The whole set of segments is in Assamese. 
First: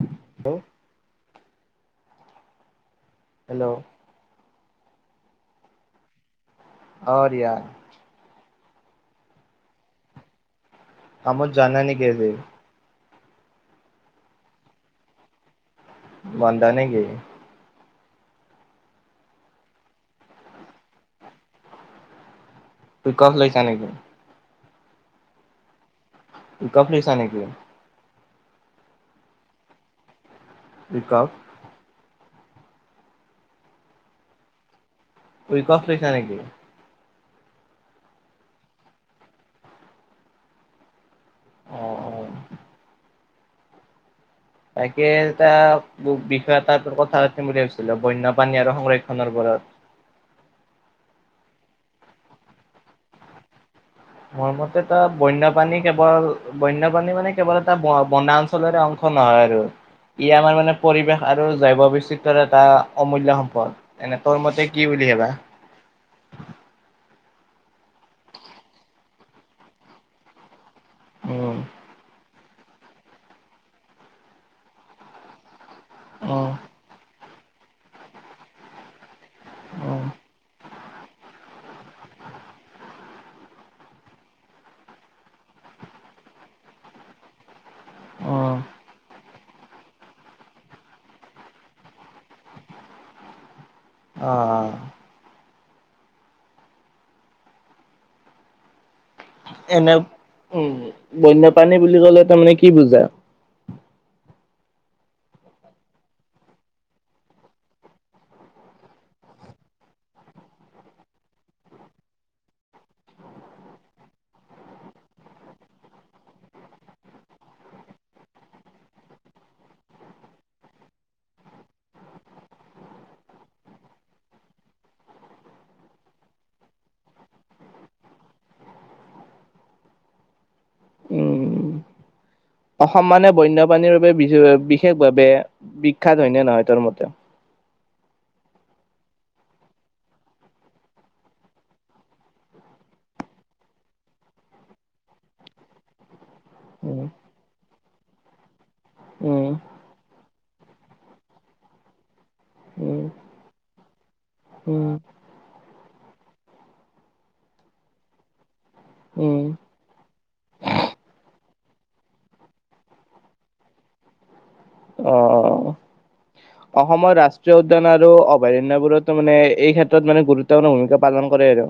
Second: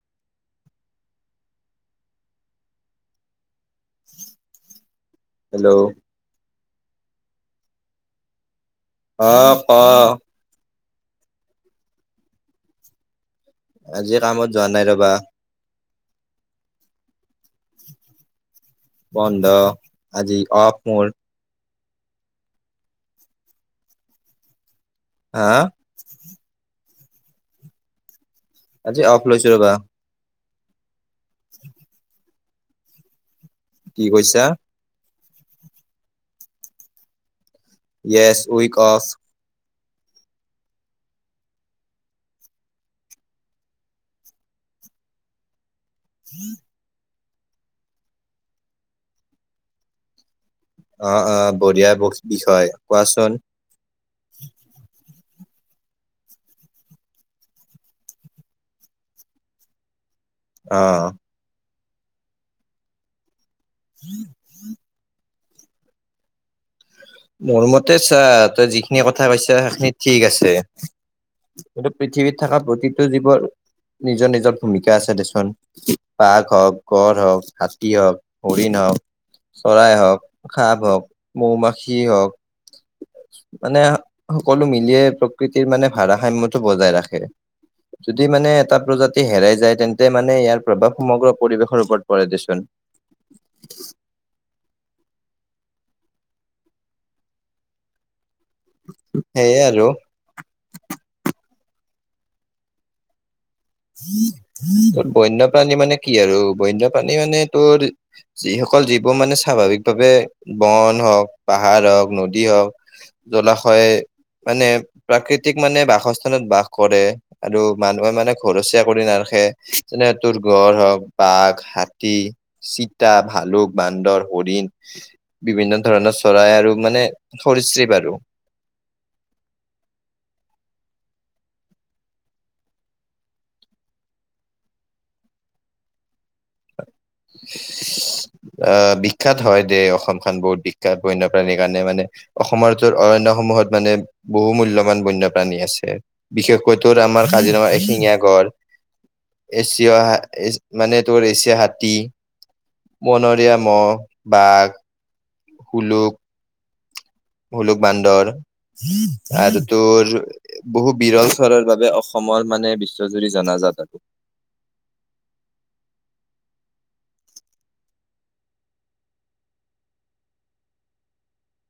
হেল্ল' হেল্ল' হেল্ল' অ, দিয়া, অ, ক। কামত যোৱা নাই নেকি আজি? আজি কামত যোৱা নাই ৰবা। বন্ধ নেকি? বন্ধ আজি অফ মোৰ। [unintelligible] অফ লৈছা নেকি? হা? [unintelligible] [inaudible] লৈছা নেকি? আজি অফ লৈছো ৰবা। [inaudible] কি কৈছা? [inaudible] লৈছা নেকি? Yes week off. অ', অ'। তাকে এটা বিষয় এ তাৰ কথা পাতিম বুলি ভাবিছো। আছিল বন্য পাণী আৰু সংৰক্ষনৰ ওপৰত। অ', অ', বঢ়িয়া বিষয় কোৱাচোন। মোৰ মতে তো বন্যপ্ৰাণী কেৱল বন্যপ্ৰাণী মানে কেৱল এটা বনা অঞ্চলৰে অংশ নহয় আৰু। ই আমাৰ মানে অ পৰিৱেশ আৰু জৈৱ বিচিত্ৰৰ এটা অমূল্য সম্পদ এনে তোৰ মতে কি বুলি আহবা। মোৰ মতে চা তই যিখিনি কথা কৈছ সেইখিনি ঠিক আছে। উম এটো পৃথিৱীত থকা প্ৰতিটো জীৱৰ নিজৰ, নিজৰ ভূমিকা আছে দেখোন বাঘ উম হওক গড় হওক, হাতী হওক, হৰিণ হওক, চৰাই উম হওক, সাপ হওক, মৌমাখ স, হওক [unintelligible] মানে সকলো মিলিয়ে প্ৰকৃতিৰ মানে ভাৰসাম্যতটো বজাই ৰাখে। যদি মানে উম এটা প্ৰজাতি হেৰাই যায় তেন্তে মানে ইয়াৰ প্ৰভাৱ সমগ্ৰ পৰিৱেশৰ ওপৰত পৰে দেচোন। অ'। সেয়ে আৰু এনে, উম, বন্যপাণী বুলি ক'লে তাৰমানে কি বুজা? তোৰ বন্যপ্ৰাণী মানে কি আৰু বন্যপ্ৰাণী মানে তোৰ যিসকল যীবোৰ মানে স্বাভাৱিকভাৱে বন হওক, পাহাৰ হওক, নদী হওক জলাশয় মানে প্ৰাকৃতিক মানে বাসস্থানত বাস কৰে আৰু মানুহে মানে ঘৰচীয়া কৰি নাৰাখে যেনে তোৰ গড় হওক, বাঘ, হাতী চিতা, ভালুক, বান্দৰ, হৰিণ বিভিন্ন ধৰণৰ চৰাই আৰু মানে সৰিশৃপ আৰু। উম। অসম মানে বন্যপ্ৰাণীৰ বাবে বিশেষভাৱে বিখ্যাত হয়নে নহয়? তোৰ মতে। [inaudible] অ, বীক্ষাত হয় দেই অসমখন বহুত বিখ্যাত বন্যপ্ৰাণীৰ কাৰণে মানে। অসমৰ অৰন্য সমূহত মানে বহু মূল্যবান বন্যপ্ৰাণী আছে। বিশেষকৈ তোৰ উম, আমাৰ কাজিৰঙা এশিঙীয়া গড় উম, এতিয়া মানে তোৰ এছিয়া হাতী উম, বনৰীয়া মহ, বাঘ, উম, সোলোক হোলুক বান্দৰ উম, আৰু তোৰ বহু বিৰল চৰাইৰ বাবে অসমৰ মানে বিশ্বজুৰি জনাজাত আৰু। অ'। অসমৰ ৰাষ্ট্ৰীয় উদ্যান আৰু অভয়াৰণ্যবোৰতো মানে এই ক্ষেত্ৰত মানে গুৰুত্বপূৰ্ণ ভূমিকা পালন কৰে আৰু।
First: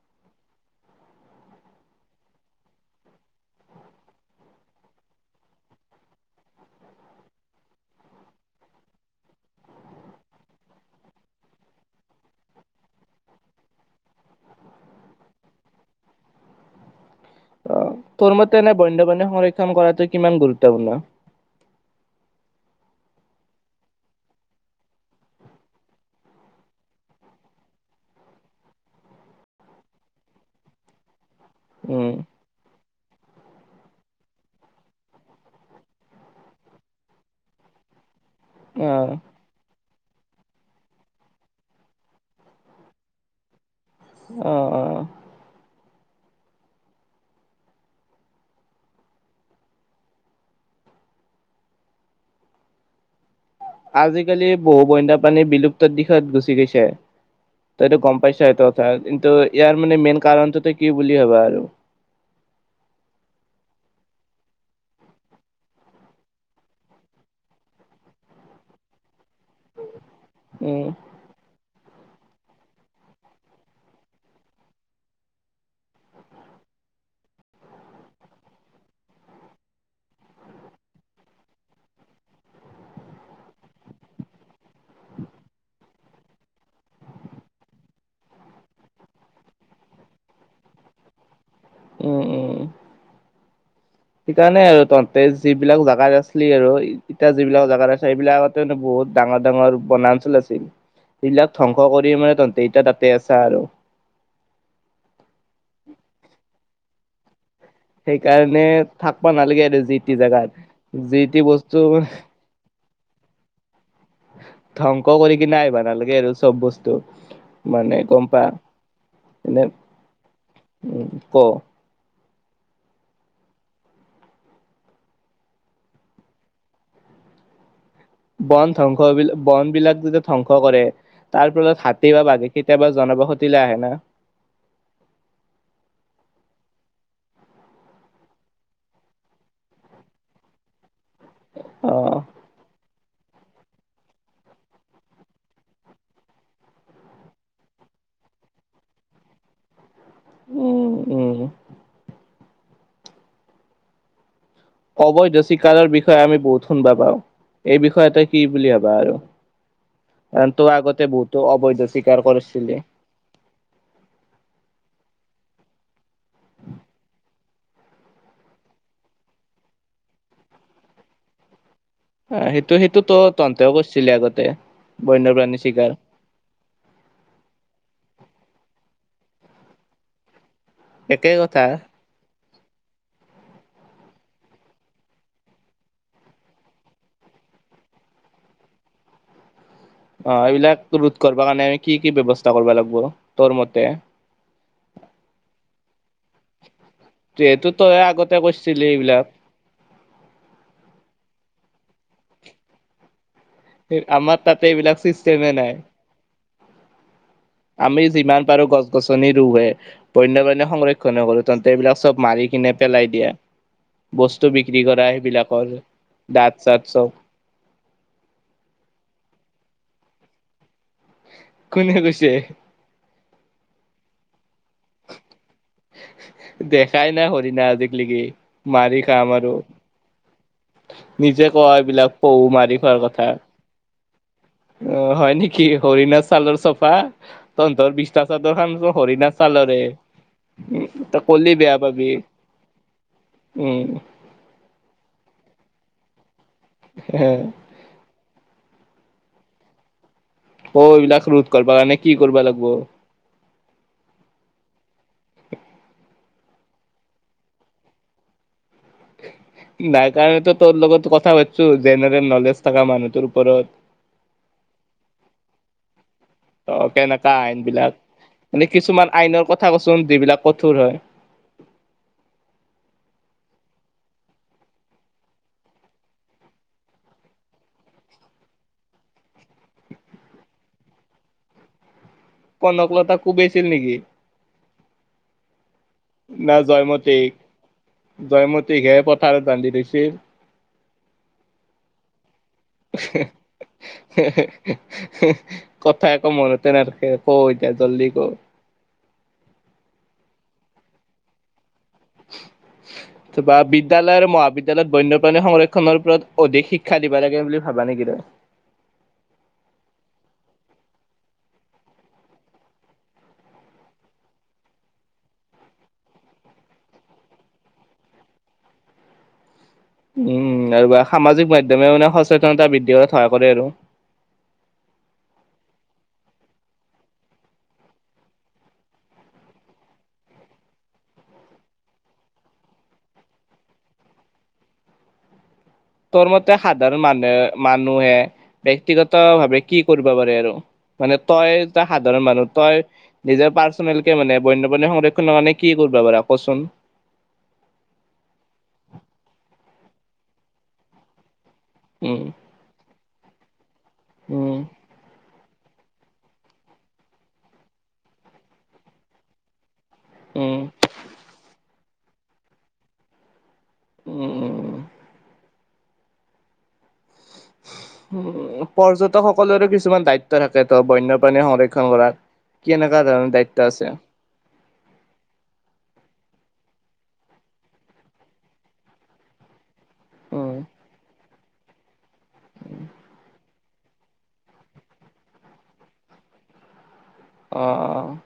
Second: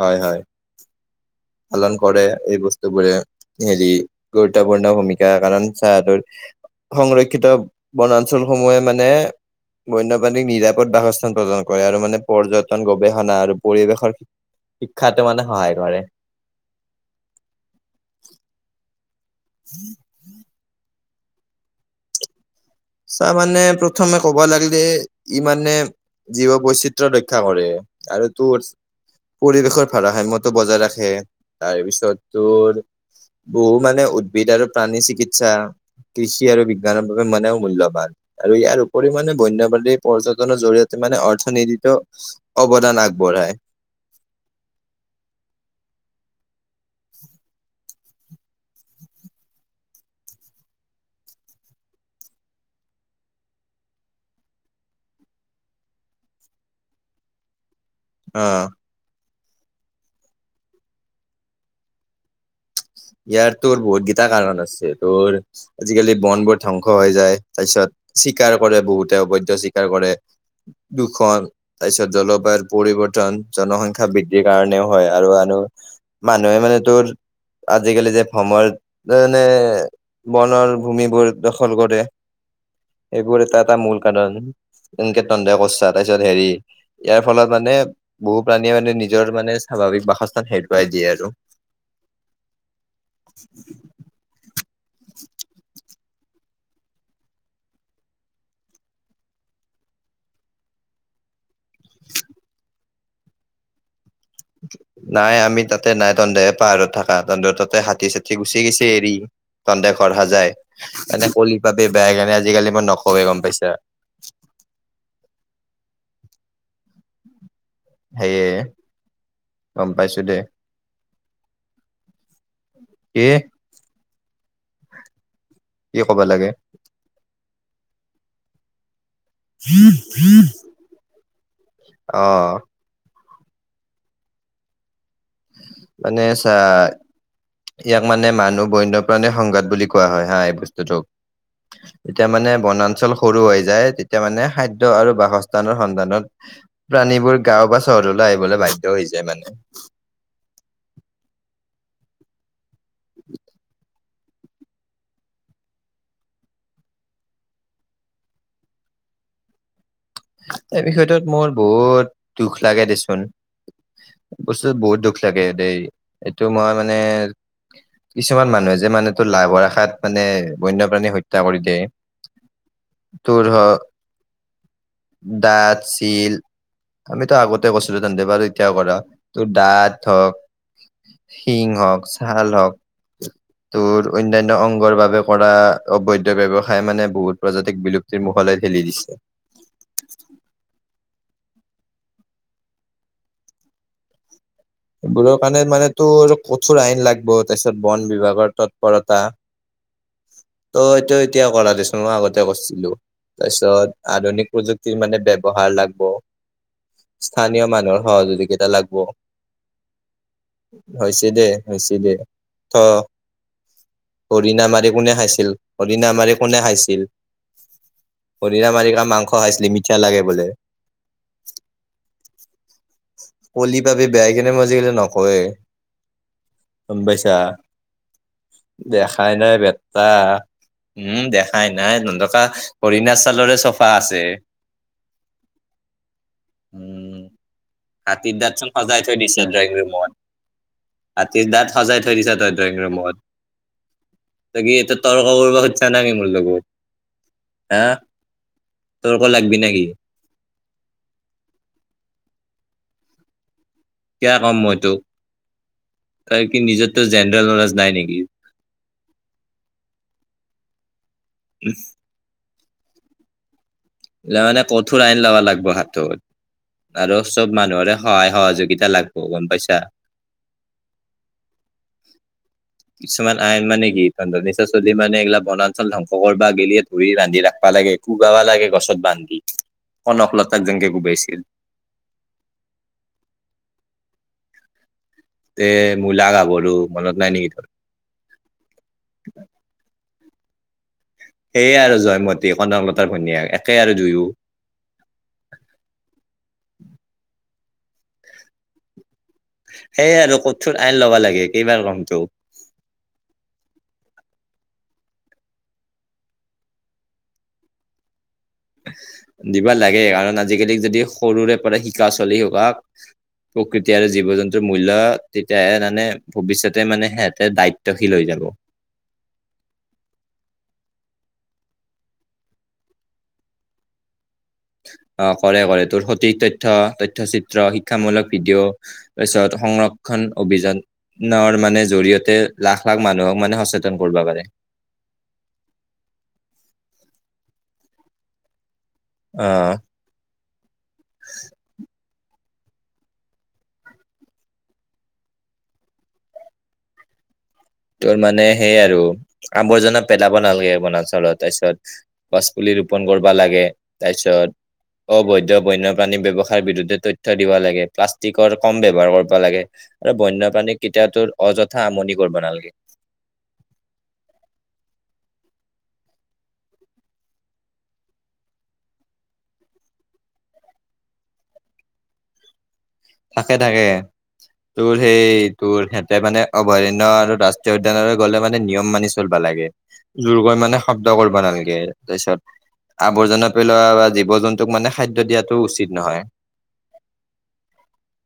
হয়, হয়। পালন কৰে এই বস্তুবোৰে হেৰি, গুৰুত্বপূৰ্ণ ভূমিকা কাৰণ চা তোৰ সংৰক্ষিত বনাঞ্চলসমূহে মানে বন্যপ্ৰাণীক নিৰাপদ বাসস্থান প্ৰদান কৰে আৰু মানে পৰ্যটন গৱেষণা আৰু পৰিৱেশৰ শিক্ষাটো মানে সহায় কৰে। অ', তোৰ মতে এনে বন্য সংৰক্ষণ কৰাটো কিমান গুৰুত্বপূৰ্ণ? ছাৰ মানে প্ৰথমে কবা লাগিলে ই মানে জীৱ বৈচিত্ৰ ৰক্ষা কৰে আৰু তোৰ পৰিৱেশৰ ভাৰাসাম্যতো বজাই ৰাখে। উম, তাৰপিছত তোৰ বহু মানে উদ্ভিদ আৰু প্ৰাণী চিকিৎসা কৃষি আৰু বিজ্ঞানৰ বাবে মানে মূল্যবান আৰু ইয়াৰ অ', উপৰি মানে বন্যপাণী পৰ্যটনৰ জৰিয়তে মানে অৰ্থনীতিতটো অৱদান আগবঢ়ায়। অ', অ'। আজিকালি বহু বনী প্ৰানী বিলুপ্ত দিশত গুচি গৈছে। তইটো গম পাইছা এইটো অ' কথা। কিন্তু ইয়াৰ মানে মেইন কাৰণটো তই কি বুলি ভবা আৰু? ইয়াৰ তোৰ বহুত কিতা কাৰণ আছে তোৰ আজিকালি বন বোৰ ধ্বংস হৈ যায়, তাৰ পিছত চিকাৰ কৰে, বহুতে অবৈধ্য চিকাৰ কৰে। উম। প্ৰদূষণ, তাৰ পিছত জলবায়ুৰ পৰিৱৰ্তন, জনসংখ্যা বৃদ্ধিৰ কাৰণেও হয় আৰু মানুহে মানে তোৰ আজিকালি যে সময় মানে [unintelligible] বনৰ ভূমিবোৰ দখল কৰে, এইবোৰ এটা-এটা মূল কাৰণ। তেনকে তন্দে কৰিছা তাৰপিছত হেৰি ইয়াৰ ফলত মানে বহু প্ৰাণীয়ে মানে নিজৰ মানে স্বাভাৱিক বাসস্থান হেৰুৱাই দিয়ে আৰু। উম- উম- উম। [unintelligible] সেইকাৰণে আৰু তহতে যিবিলাক জাগাত আছিলি আৰু। এতিয়া যিবিলাক জাগাত আছে, সেইবিলাক আগতে বহুত ডাঙৰ ডাঙৰ বনাঞ্চল আছিল। এইবিলাক ধ্বংস কৰি মানে তহঁতি এতিটা তাতেই আছা আৰু। নাই আমি তাতেই নাই তহহে পাহাৰত থাকা [unintelligible] ততে হাতী চাতি গুচি সেইকাৰণে গুচি এৰি থাকবা নালাগে আৰু তন্দে যি ঘৰ টি জাগাত সাজাই যি এনে টি কলি বস্তু পাব। [unintelligible] আজিকালি মই নকৱেই গম পাইছা। ধ্বংস কৰি কিনো আহিব নালাগে আৰু চব বস্তু। মানে গম পা, সেয়ে এনেই গম পাইছো দে উম ক। কি? কি ক'ব লাগে? বন ধংখ বন বিলাক যেতিয়া ধ্বংস কৰে তাৰ ফলত হাতী বা অ বঘে কেতিয়াবা জনবসতিলেলৈ আহে না। মানে চা ইয়াক মানে মানুহ বন্যপ্ৰাণীৰ সংঘাত বুলি কোৱা হয় হা এই বস্তুটোক। অ এতিয়া মানে বনাঞ্চল সৰু হৈ যায়, তেতিয়া মানে খাদ্য আৰু বাসস্থানৰ সন্ধানত প্ৰাণীবোৰ গাও বা চহৰলৈ আহিবলৈ বাধ্য হৈ যায় মানে। উম উম। অবৈধ চিকাৰৰ বিষয়ে আমি বহুত শুনা পাও। এই বিষয়ত কি বুলি ভাবা আৰু? কাৰণ তই এই আগতে বিষয়টোত বহুতো মোৰ অবৈধ বহুত চিকাৰ দুখ কৰিছিলি লাগে দেচোন। বস্তুত বহুত দুখ লাগে দেই। এইটো মই মানে কিছুমান মানুহে যে, মানুহটোৰ লাভৰ আশাত মানে বন্যপ্ৰাণীক হত্যা কৰি দিয়ে। অ', সেইটো সেইটো তো তোৰ হ তন্তেও কৰিছিলে আগতে। বন্যপ্ৰাণী দাঁত, চিকাৰ চিল। আমিতো আগতে গৈছিলো তেন্তে বাৰু এতিয়াও কৰা। তোৰ দাঁত একেই হওক কথা শিং হওক ছাল হওক। তোৰ অন্যান্য অংগৰ বাবে কৰা অবৈধ ব্যৱসায় মানে বহুত প্ৰজাতিক বিলুপ তিৰ মুখলৈ থেলি দিছে। অ', এইবিলাক ৰোধ কৰিব কাৰণে আমি কি কি ব্যৱস্থা কৰিব লাগিব? তোৰ মতে। এইবোৰৰ কাৰণে মানেতো কঠোৰ আইন লাগিব, যিহেতু তাৰপিছত তই বন আগতে বিভাগৰ কৰিছিলি এইবিলাক তৎপৰতা। ত' এইটো এতিয়া কৰা দিছোন মই আগতে কৰিছিলো। তাৰপিছত আমাৰ আধুনিক তাতে প্ৰযুক্তিৰ এইবিলাক মানে চিষ্টেমে ব্যৱহাৰ নাই লাগব। স্থানীয় মানুহৰ আমি যিমান পাৰো সহযোগিতা গছ লাগব গছনি ৰুওঁয়েই, বন্য সংৰক্ষণ হৈছে কৰো দে তন্ত হৈছে এইবিলাক দে চব মাৰি কিনে থ পেলাই দিয়ে। বস্তু হৰিণা বিক্ৰী মাৰি কৰা কোনে খাইছিল সেইবিলাকৰ হৰিণা মাৰি কোনে দাঁত চাঁত খাইছিল চব। হৰিণা মাৰি কৰা মাংস খাইছিলে, মিঠা লাগে বোলে। কোনে কৈছে? কলি পাবি বেয়া সেইকাৰনে মই আজিকালি নকওঁ এই, গম দেখাই নাই পাইছা? হৰিণা আজিকলেকি মাৰি খাম দেখাই আৰু নাই ব বেটা উম। নিজে ক দেখাই নাই এইবিলাক তহন্তৰ কা পহু মাৰি অৰিণাচালৰে চফা আছে। অহ', হয় নেকি? হৰিণাৰ ছালৰ চফা। উম তহঁন্তৰ বিছনা হাতীৰ দাঁত চোন চাদৰখন দেখোন সজাই থৈ হৰিণাৰ দিছে ড্ৰয়িং চালৰে। ৰুমত উম, তই হাতীৰ কলি দাঁত বেয়া সজাই পাবি। থৈ দিছে তই ড্ৰয়িং ৰুমত উম। তই কি এতে তৰ্ক কৰিব খুজিছা নেকি মোৰ লগত। হে। হা! তৰ্ক লাগবি নেকি? অহ, এইবিলাক ৰোধ কৰিব কাৰণে কি কৰিব লাগব? কিয়া কম মই তোক? তই কি নিজৰ তোৰ জেনেৰেল নলেজ নাই নেকি? নাই কাৰণেতো তোৰ লগত কথা পাতিছোঁ, জেনেৰেল নলেজ থকা মানুহতোৰ ওপৰত। এই গিলা মানে কঠোৰ আইন লবা লাগিব হাতত। অহ, আৰু কেনেকা চব আইনবিলাক। মানুহৰে সহায় মানে সহযোগিতা কিছুমান লাগব গম আইনৰ কথা পাইছা কচোন যিবিলাক কঠোৰ হয়। [unintelligible] কিছুমান আইন মানে কি তহন্তৰ নিচিনা চলি মানে এইগিলাক বনাঞ্চল ধ্বংস কৰিবা গেলিয়ে ধৰি ৰান্ধি ৰাখবা লাগে। কোবাবা লাগে গছত বান্ধি ককললতাক যেনকে কোবাইছিল। কনকলতাক কোবাইছিল নেকি? এ না মোলাগাভৰু মনত জয়মতীক নাই নেকি তোৰ। জয়মতীকহে পথাৰত বান্ধি থৈছিল। সেয়ে আৰু জয়মতী কনকলতাৰ ভনিয়েক একে আৰু দুয়ো। কথা আকৌ মনতেই নাথাকে কওঁ এতিয়া জল্দি কওঁ। সেইয়ে আৰু কঠোৰ আইন ল'বা লাগে কেইবাৰ কম তোক। [unintelligible] ত' বা বিদ্যালয় আৰু মহাবিদ্যালয়ত বন্যপ্ৰাণী সংৰক্ষনৰৰ ওপৰত অধিক শিক্ষা দিবা লাগে বুলি ভাবা নেকি তই? দিবা লাগে কাৰণ আজিকালি যদি সৰুৰে পৰা শিকা চলি সোপাক। প্ৰকৃতি আৰু জীৱ-জন্তুৰ মূল্য তেতিয়াহে মানে ভৱিষ্যতে মানে সিহঁতে দায়িত্বশীল হৈ যাব। উম, আৰু বা সামাজিক মাধ্যমে মানে সচেতনতা বৃদ্ধি কৰা সহায় কৰে আৰু। অহ, কৰে-কৰে তোৰ সঠিক তথ্য, তথ্যচিত্ৰ, শিক্ষামূলক ভিডিঅ' তাৰপিছত সংৰক্ষণ অভিযান সংৰক্ষণ মানে জৰিয়তে লাখ-লাখ মানুহক মানে সচেতন কৰিব পাৰে। তোৰ মতে সাধাৰণ মানুহে, মানুহে অ ব্যক্তিগতভাৱে কি কৰিব পাৰে আৰু? মানে তই এটা সাধাৰণ মানুহ, তই নিজৰ পাৰ্চনেলকে মানে বন্যপ্ৰাণীৰ সংৰক্ষণৰ কাৰণে কি কৰিবা বাৰু কচোন। তোৰ মানে সেই আৰু আৱৰ্জনা পেলাব নালাগে বনাঞ্চলত, উম তাৰপিছত পুলি ৰোপন কৰিবা লাগে, তাৰপিছত উম অবৈধ বন্যপাণী ব্যৱসায়ৰ বিৰুদ্ধে তথ্য দিব লাগে, প্লাষ্টিকৰ কম ব্যৱহাৰ কৰিব লাগে। আৰু উম বন্যপ্ৰাণী কেতিয়া তোৰ অযথা আমনি কৰিব নালাগে। উম', উম', উম'। উম, পৰ্যটকসকলৰো কিছুমান দায়িত্ব থাকে ত' বন্যপ্ৰণী সংৰক্ষণ কৰাত। কি এনেকুৱা ধৰণৰ দায়িত্ব থাকে-থাকে। আছে তোৰ সেই, তোৰ সিহঁতে মানে অভয়াৰণ্য আৰু ৰাষ্ট্ৰীয় উদ্যানৰে গ'লে মানে নিয়ম মানি চলিবা লাগে। উম জোৰকৈ মানে শব্দ কৰিবা নালাগে। তাৰপপিছত আৱৰ্জনা পেলোৱা বা জীৱ-জন্তুক মানে খাদ্য দিয়াটোও উচিত নহয়। অহ', অহ'।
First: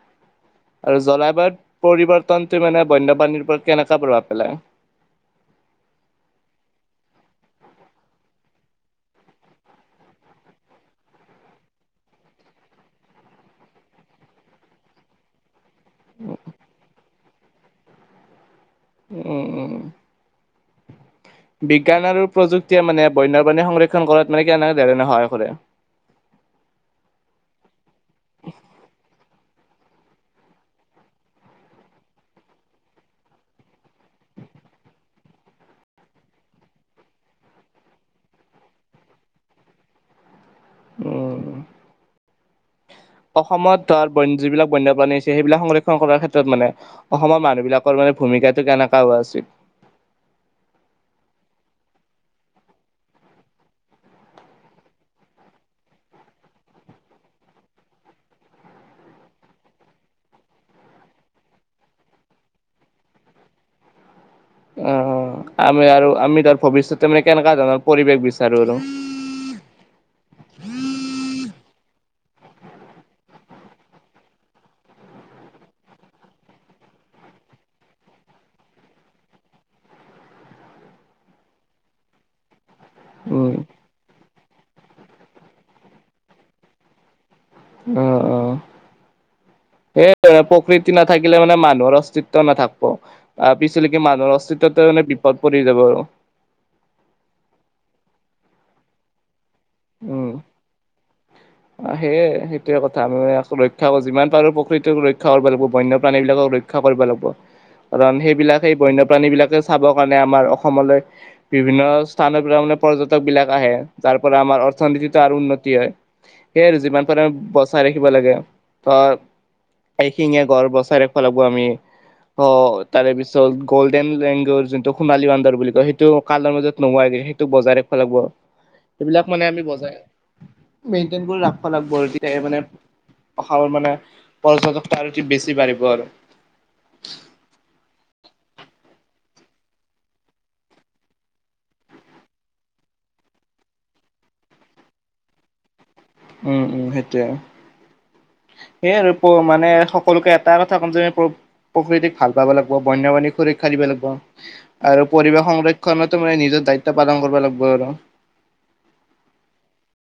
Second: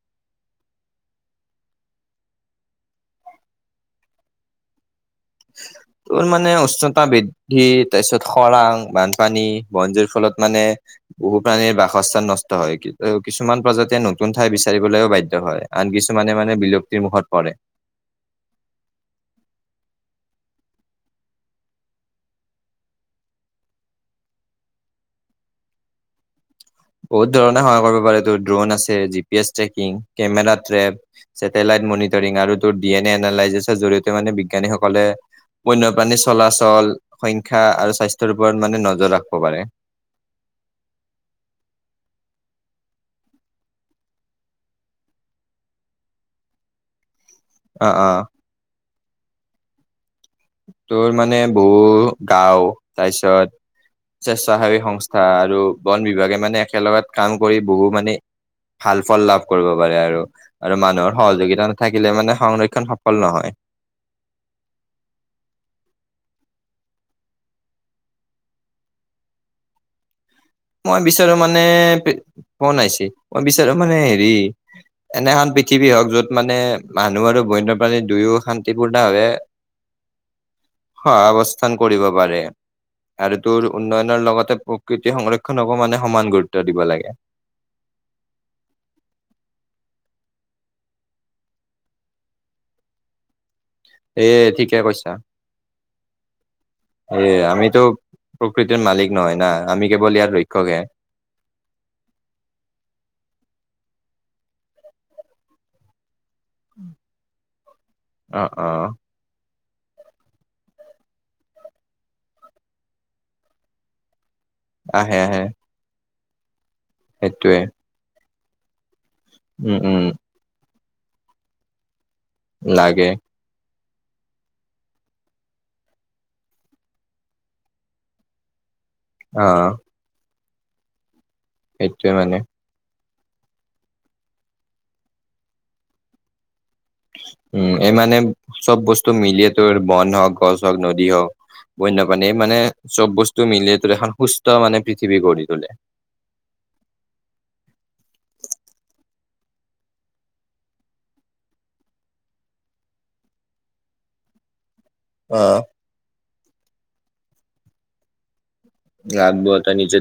আৰু জলবায়ুত পৰিৱৰ্তনটোই মানে বন্যপাণীৰ ওপৰত কেনেকুৱা প্ৰভাৱ পেলায়? [inaudible] তোৰ মানে উষ্ণতা বৃদ্ধি তাৰপিছত খৰাং বানপানী বনজুইৰ ফলত মানে বহু প্ৰাণীৰ বাসস্থান নষ্ট হয়। কি-কিছুমান প্ৰজাতি নতুন ঠাই বিচাৰিবলৈও বাধ্য হয়। আন কিছু মমানে মানে বিলুপ্তিৰ মুখত পৰে। উম উম। বিজ্ঞান আৰু প্ৰযুক্তিয়ে মানে বন্যপ্ৰাণী সংৰক্ষণ কৰাত মানে কেনেকৈ ধৰণে সহায় কৰে। বহুত ধৰণে সহায় কৰিব পাৰে এইটো ড্ৰন আছে G P S tracking camera trap. Satellite monitoring আৰু ত ডি এন এ এনালাইচিছৰ জৰিয়তে মানে বিজ্ঞানীসকলে বন্যপ্ৰাণীৰ চলাচল সংখ্য্া আৰু স্বাস্থ্যৰ ওপৰত মানে নজৰ ৰাখিব পাৰে। উম। অসমত তাৰ ব যিবিলাক বন্যপ্ৰাণী হৈছে সেইবিলাক সংৰক্ষণ কৰাৰ ক্ষেত্ৰত মানে অসমৰ মানুহে এই অ', বিলাকৰ মানে অ', ভূমিকাটো কেনেকা হোৱা আছিল। তোৰ মানে বহু গাও তাৰপিছত স্বেচ্ছাসেৱী সংস্থা আৰু বন বিভাগে মানে একেলগত কাম কৰি বহু মানে ভাল ফল লাভ কৰিব পাৰে আৰু আৰু মানুহৰ সহযোগিতা নাথাকিলে মানে সংৰক্ষণ সফল নহয়। অ' আমি আৰু আমি তাৰ ভৱিষ্যতে মানে কেনেকুৱা ধৰণৰ পৰিৱেশ বিচাৰো আৰু। মই বিচাৰো মানে, ফোন আহিছে, মই বিচাৰো মানে হেৰি এনে এখন পৃথিৱী হওক যত মানে মানুহ আৰু বন্যপ্ৰাণীৰ দুয়ো শান্তিপূৰ্ণ ভাৱে [inaudible] হয় অৱস্থান কৰিব পাৰে। আৰু উম। তোৰ উন্নয়নৰ লগতে প্ৰকৃতিৰ সংৰক্ষণকো মানে সমান গুৰুত্ব দিব লাগে। অ' অ'। স প্ৰকৃতি নাথাকিলে মানে মানুহৰ অস্তিত্ব নাথাকব। আৰু পিছিলে কি মানুহৰ সেয়ে ঠিকে অস্তিত্বতে মানে কৈছা বিপদ পৰি যাব আৰু। এ আমিতো প্ৰকৃতিৰ মালিক নহয় না আমি কেৱল ইয়াৰ ৰক্ষক হে। আহ সেয়ে সেইটোৱে কথা আমি ৰক্ষা কৰো যিমান পাৰো প্ৰকৃতিক ৰক্ষা কৰিব লাগিব বন্য প্ৰাণী বিলাকক ৰক্ষা ৰক্ষা কৰিব লাগিব, কাৰণ অ সেইবিলাক সেই অ বন্যপ্ৰাণী বিলাকে চাবৰ কাৰণে আমাৰ অসমলৈ বিভিন্ন স্থানৰ পৰা মে পৰ্যটক বিলাক আহে তাৰ পৰা আমাৰ আহে অৰ্থনীতিতটো আৰু আহে উন্নতি হয়। সেয়ে আৰু যিমান পাৰোৰে সেইটোৱে বচাই ৰাখিব লাগে উম উম ধৰ এ শিঙে গড় বচাই ৰাখিব আমি, অ' লাগে তাৰে পিছত গল্ডেন লেংগুৰ যোনটো সোণালী বান্দাৰ বুলি কয়, সেইটো কালাৰ মাজত নোহোৱাইগ সেইটোক বজাই ৰাখিব লাগিব। সেইবিলাক মানে অ আমি বজাই, মেইনটেইন কৰি ৰাখিব লাগৰ মানে ভষ মানে পৰ্যটক আৰু অতি বেছি বাঢ়িব আৰু। উম এই মানে চব বস্তু মিলিয়ে তোৰ বন হওক গছ হওক নদী হওক বন্যপাণী মানে চব বস্তু মিলি তো এখন সুস্থ মানে পৃথিৱী গঢ়ি তোলে। উম উম, সেইটোয়ে। সেইয়ে আৰু মানে সকলোকে এটা কথা ক'ম যে প্ৰকৃতিক ভাল পাব লাগিব বন্য পাণীক শো শোৰক্ষা দিব লাগিব। আৰু অ পৰিৱেশ সংৰক্ষণতো মানে নিজৰ দায়িত্ব পালন কৰিব লাগিব আৰু। লাগব এটা নিচে